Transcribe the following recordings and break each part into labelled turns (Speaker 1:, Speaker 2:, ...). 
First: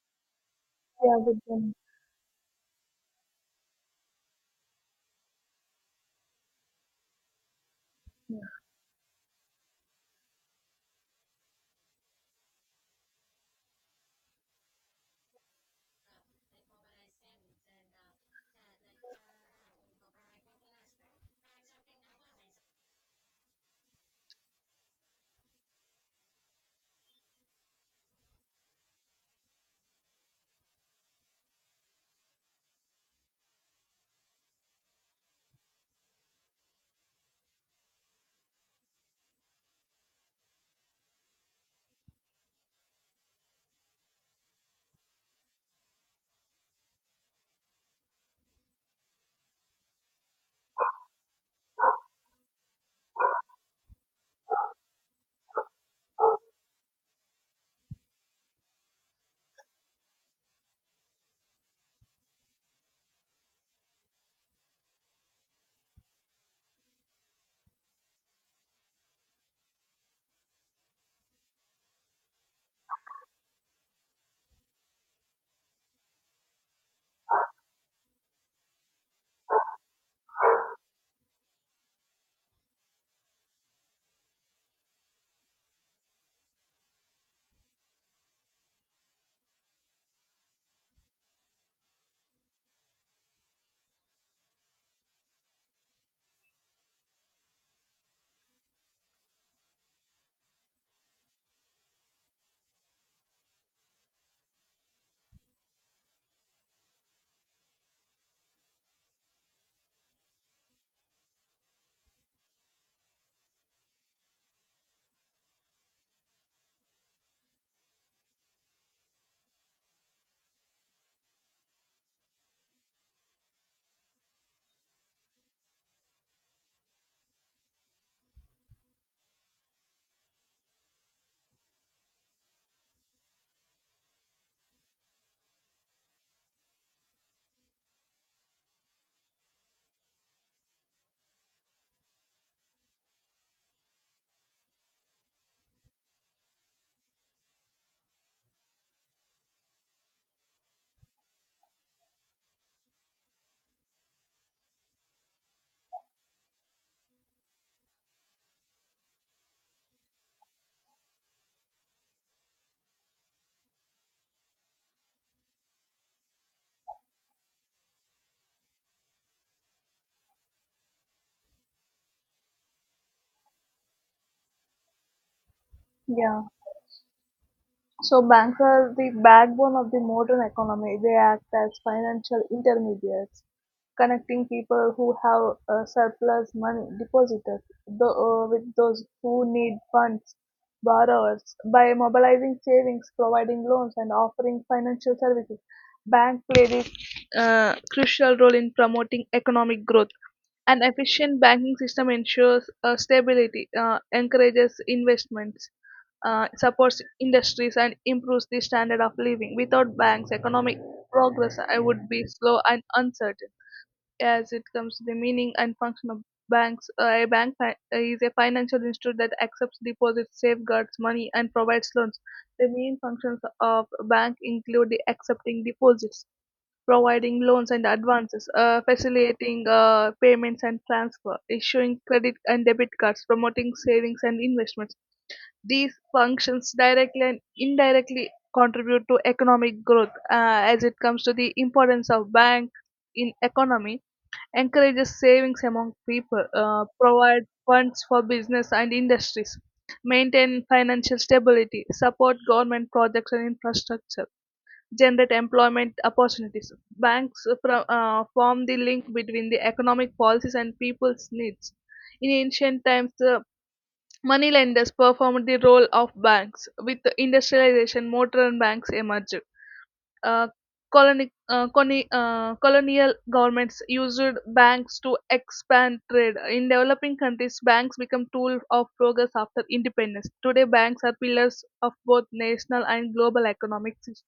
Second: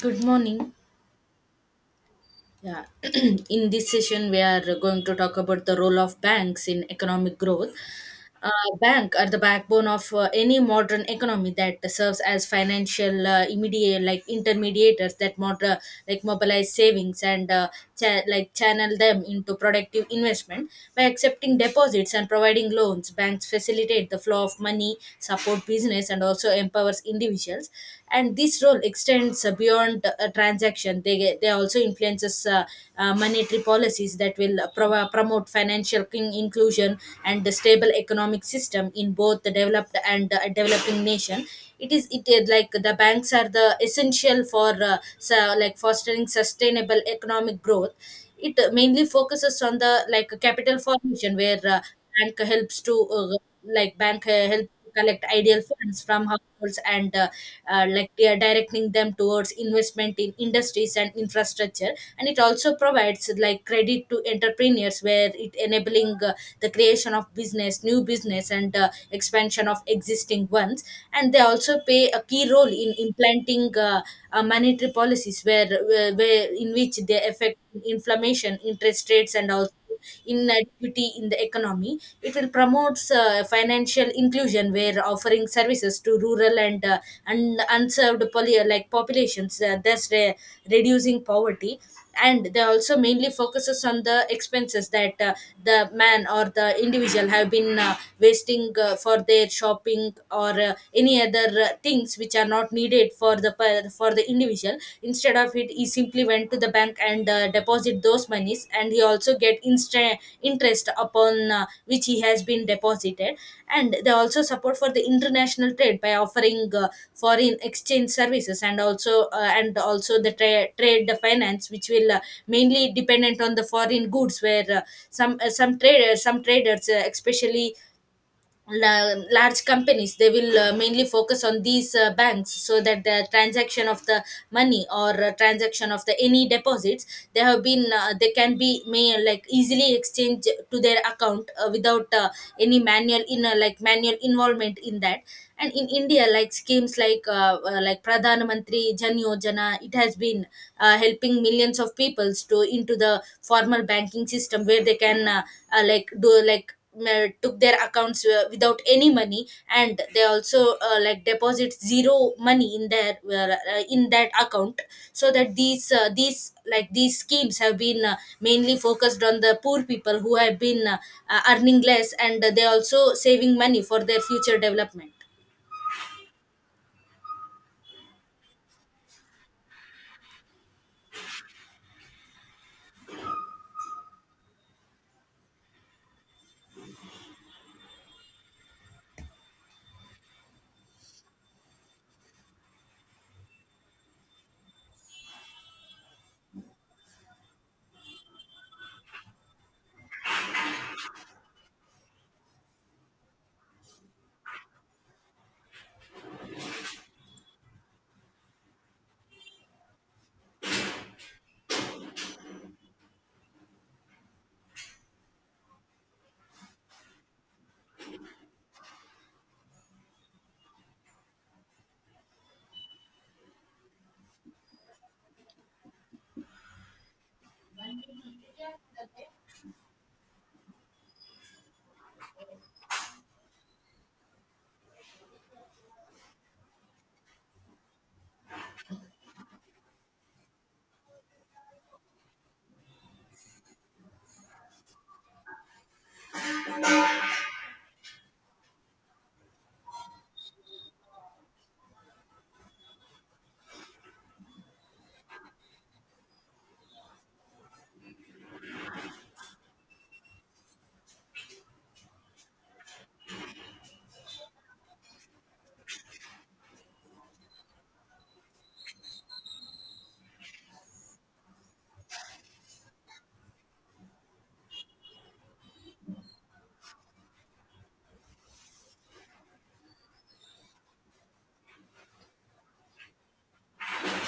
Speaker 1: Good morning.
Speaker 2: Yeah, with them.
Speaker 1: Yeah, in this session, we are going to talk about the role of banks in economic growth.
Speaker 2: Yeah.
Speaker 1: Uh, Bank are the backbone of any modern economy that serves as financial immediate like intermediators that mobilize savings and channel them into productive investment. By accepting deposits and providing loans, banks facilitate the flow of money, support business, and also empowers individuals. And this role extends beyond transaction. They also influences monetary policies that will promote financial inclusion and the stable economic system in both the developed and developing nation. It is like the banks are the essential for so like fostering sustainable economic growth. It mainly focuses on the like capital formation, where bank helps to uh, bank help collect ideal funds from households and like they are directing them towards investment in industries and infrastructure. And it also provides like credit to entrepreneurs, where it enabling the creation of business new business and expansion of existing ones. And they also play a key role in implanting monetary policies where in which they affect inflammation, interest rates, and also inequity in the economy. It will promote financial inclusion, where offering services to rural and unserved populations, thus reducing poverty. And they also mainly focuses on the expenses that the man or the individual have been wasting for their shopping or any other things which are not needed for the for the individual. Instead of it, he simply went to the bank and deposit those monies, and he also get instant interest upon which he has been deposited. And they also support for the international trade by offering foreign exchange services, and also the trade finance, which will mainly dependent on the foreign goods, where some traders, especially large companies, they will mainly focus on these banks, so that the transaction of the money or transaction of the any deposits they have been they can be may like easily exchange to their account, without any manual in like manual involvement in that. And in India, like schemes like Pradhan Mantri Jan Yojana, it has been helping millions of peoples to into the formal banking system, where they can like do like took their accounts without any money, and they also like deposit zero money in their in that account. So that these like these schemes have been mainly focused on the poor people who have been earning less, and they also saving money for their future development.
Speaker 2: Yeah. So banks are the backbone of the modern economy. They act as financial intermediaries, connecting people who have surplus money deposited with those who need funds, borrowers, by mobilizing savings, providing loans and offering financial services. Bank play this crucial role in promoting economic growth. An efficient banking system ensures stability, encourages investments, supports industries and improves the standard of living. Without banks, economic progress would be slow and uncertain. As it comes to the meaning and function of banks, a is a financial institution that accepts deposits, safeguards money, and provides loans. The main functions of a bank include the accepting deposits, providing loans and advances, facilitating payments and transfer, issuing credit and debit cards, promoting savings and investments. These functions directly and indirectly contribute to economic growth. Uh, as it comes to the importance of bank in economy, encourages savings among people, provide funds for business and industries, maintain financial stability, support government projects and infrastructure, generate employment opportunities. Banks form the link between the economic policies and people's needs. In ancient times, the money performed the role of banks. With industrialization, modern banks emerged. uh, Colonial governments used banks to expand trade. In developing countries, banks become tool of progress after independence. Today, banks are pillars of both national and global economic systems.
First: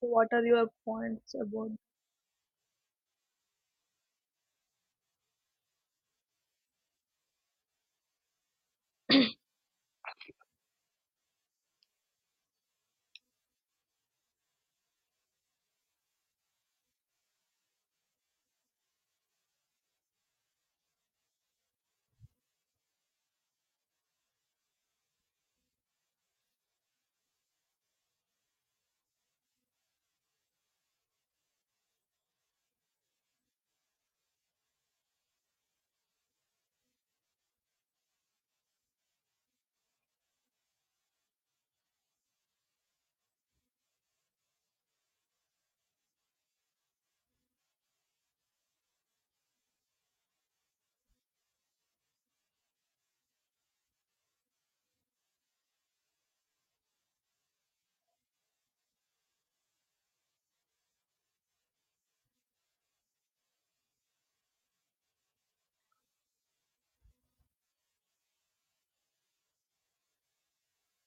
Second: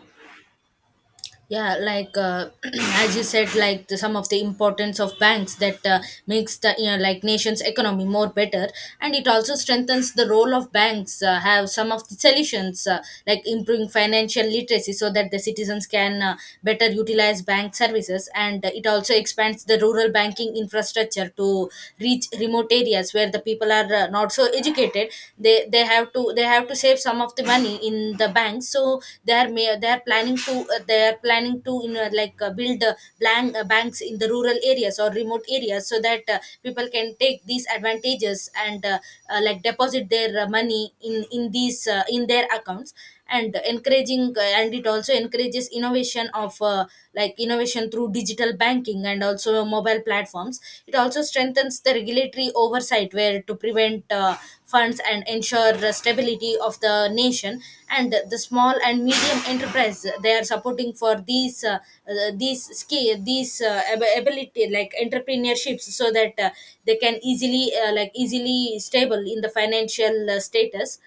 Speaker 2: What are your points about?
Speaker 1: Yeah, like as you said, like the, some of the importance of banks that makes the you know like nation's economy more better. And it also strengthens the role of banks. Uh, have some of the solutions, like improving financial literacy, so that the citizens can better utilize bank services. And it also expands the rural banking infrastructure to reach remote areas where the people are not so educated. They have to, they have to save some of the money in the bank, so they are may they are planning to they are planning to you know like build blank banks in the rural areas or remote areas, so that people can take these advantages and like deposit their money in these in their accounts. And encouraging and it also encourages innovation of innovation through digital banking and also mobile platforms. It also strengthens the regulatory oversight where to prevent funds and ensure the stability of the nation. And the small and medium enterprise, they are supporting for these skill these ability like entrepreneurships, so that they can easily easily stable in the financial status.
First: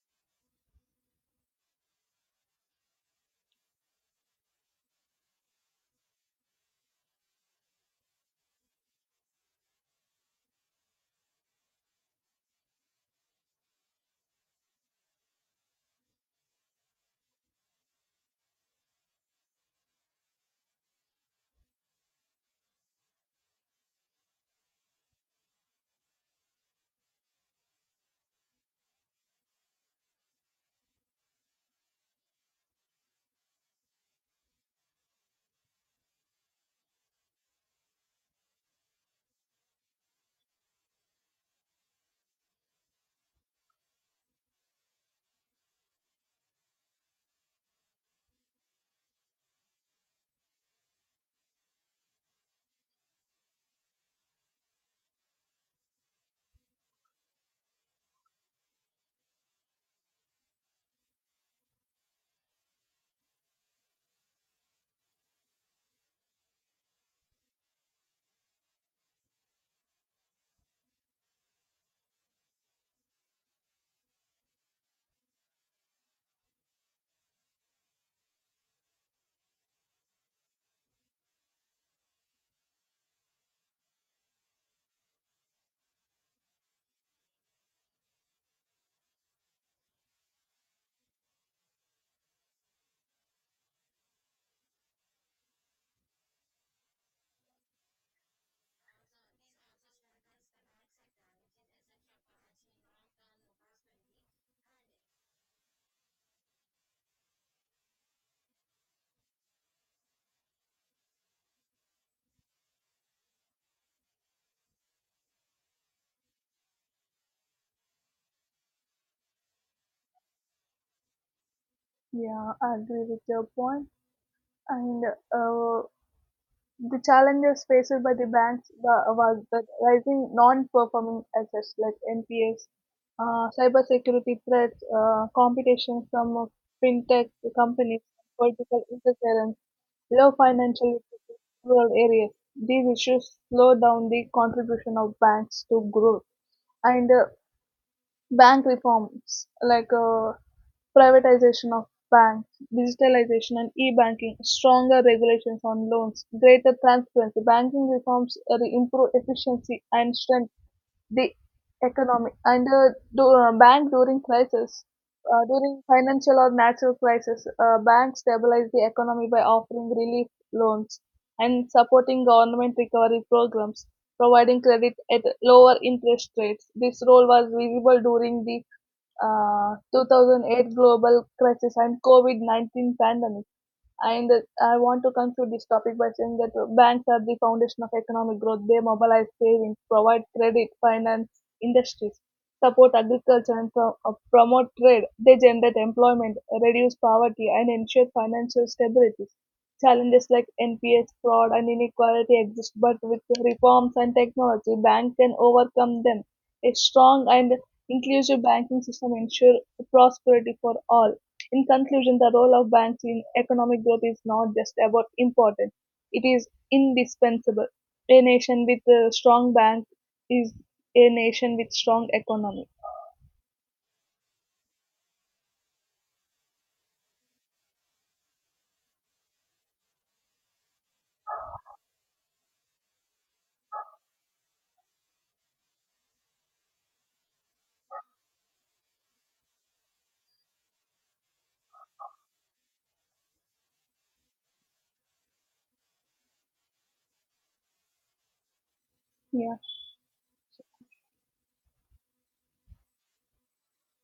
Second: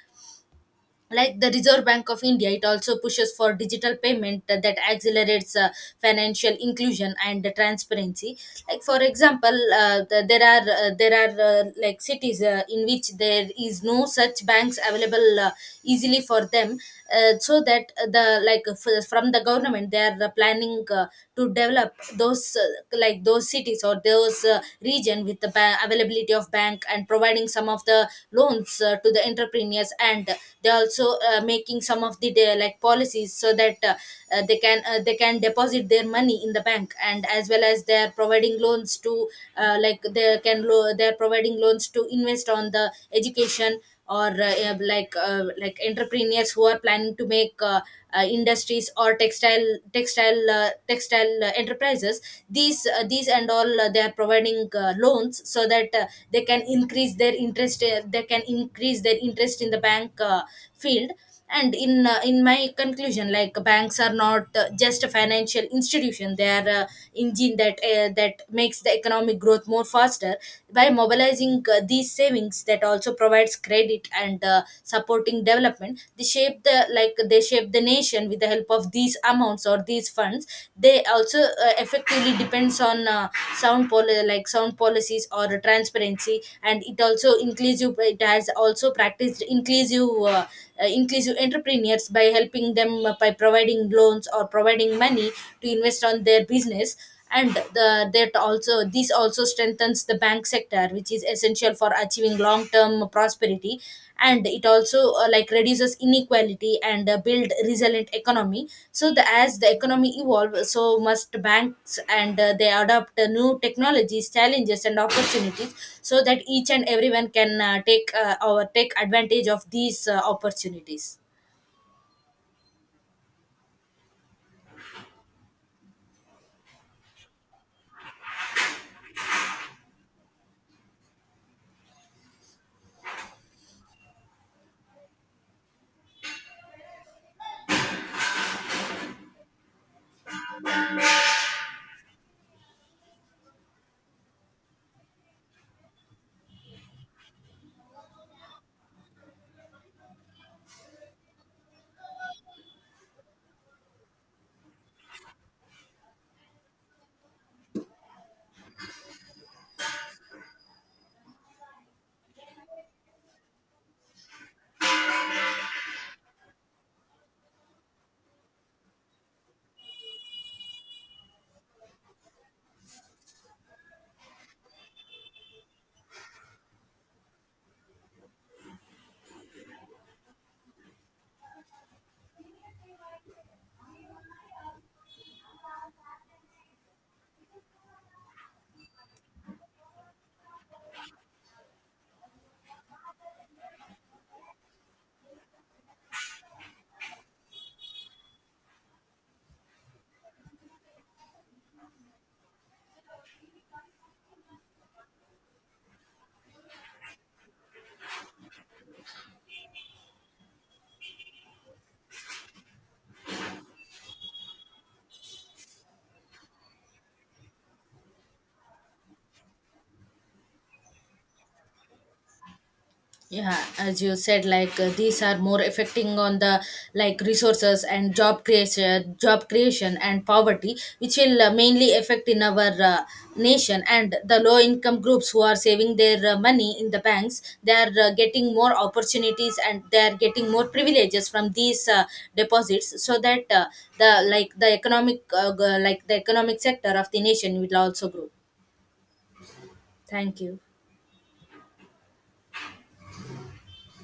Speaker 1: Like the Reserve Bank of India, it also pushes for digital payment that accelerates financial inclusion and transparency. Like for example, the, there are like cities in which there is no such banks available easily for them. Uh, so that the like from the government, they are planning to develop those like those cities or those region with the availability of bank and providing some of the loans to the entrepreneurs. And they also making some of the like policies, so that they can deposit their money in the bank, and as well as they are providing loans to they are providing loans to invest on the education or yeah, like entrepreneurs who are planning to make industries or textile enterprises. These these and all they are providing loans, so that they can increase their interest in the bank field. And in my conclusion, like banks are not just a financial institution, they are a engine that that makes the economic growth more faster by mobilizing these savings, that also provides credit and supporting development. They shape the like they shape the nation with the help of these amounts or these funds. They also effectively depends on sound sound policies or transparency. And it also inclusive, it has also practiced inclusive inclusive these entrepreneurs by helping them by providing loans or providing money to invest on their business. And the, that also this also strengthens the bank sector, which is essential for achieving long term prosperity. And it also like reduces inequality and build resilient economy. So the, as the economy evolve, so must banks, and they adopt new technologies, challenges, and opportunities, so that each and everyone can take or take advantage of these opportunities.
Speaker 2: Yeah, I agree with your point. And uh, The challenges faced by the banks was that rising non-performing assets like NPAs, cybersecurity threats, competition from fintech companies, political interference, low financial literacy in rural areas. These issues slow down the contribution of banks to growth. And Bank reforms like privatization of banks, digitalization and e-banking, stronger regulations on loans, greater transparency. Banking reforms improve efficiency and strengthen the economy. Bank during crisis, during financial or natural crisis, banks stabilize the economy by offering relief loans and supporting government recovery programs, providing credit at lower interest rates. This role was visible during the 2008 global crisis and covid-19 pandemic. And I want to conclude this topic by saying that banks are the foundation of economic growth. They mobilize savings, provide credit, finance industries, support agriculture, and promote trade. They generate employment, reduce poverty, and ensure financial stability. Challenges like NPS, fraud, and inequality exist, but with reforms and technology, banks can overcome them. A strong and inclusive banking system ensures prosperity for all. In conclusion, the role of banks in economic growth is not just about important, it is indispensable. A nation with a strong bank is a nation with strong economy.
Speaker 1: Yeah, as you said, like these are more affecting on the like resources and job creation, and poverty, which will mainly affect in our nation. And the low income groups who are saving their money in the banks, they are getting more opportunities, and they are getting more privileges from these deposits. So that the like the economic the economic sector of the nation will also grow.
Speaker 2: Yeah.
Speaker 1: Thank you.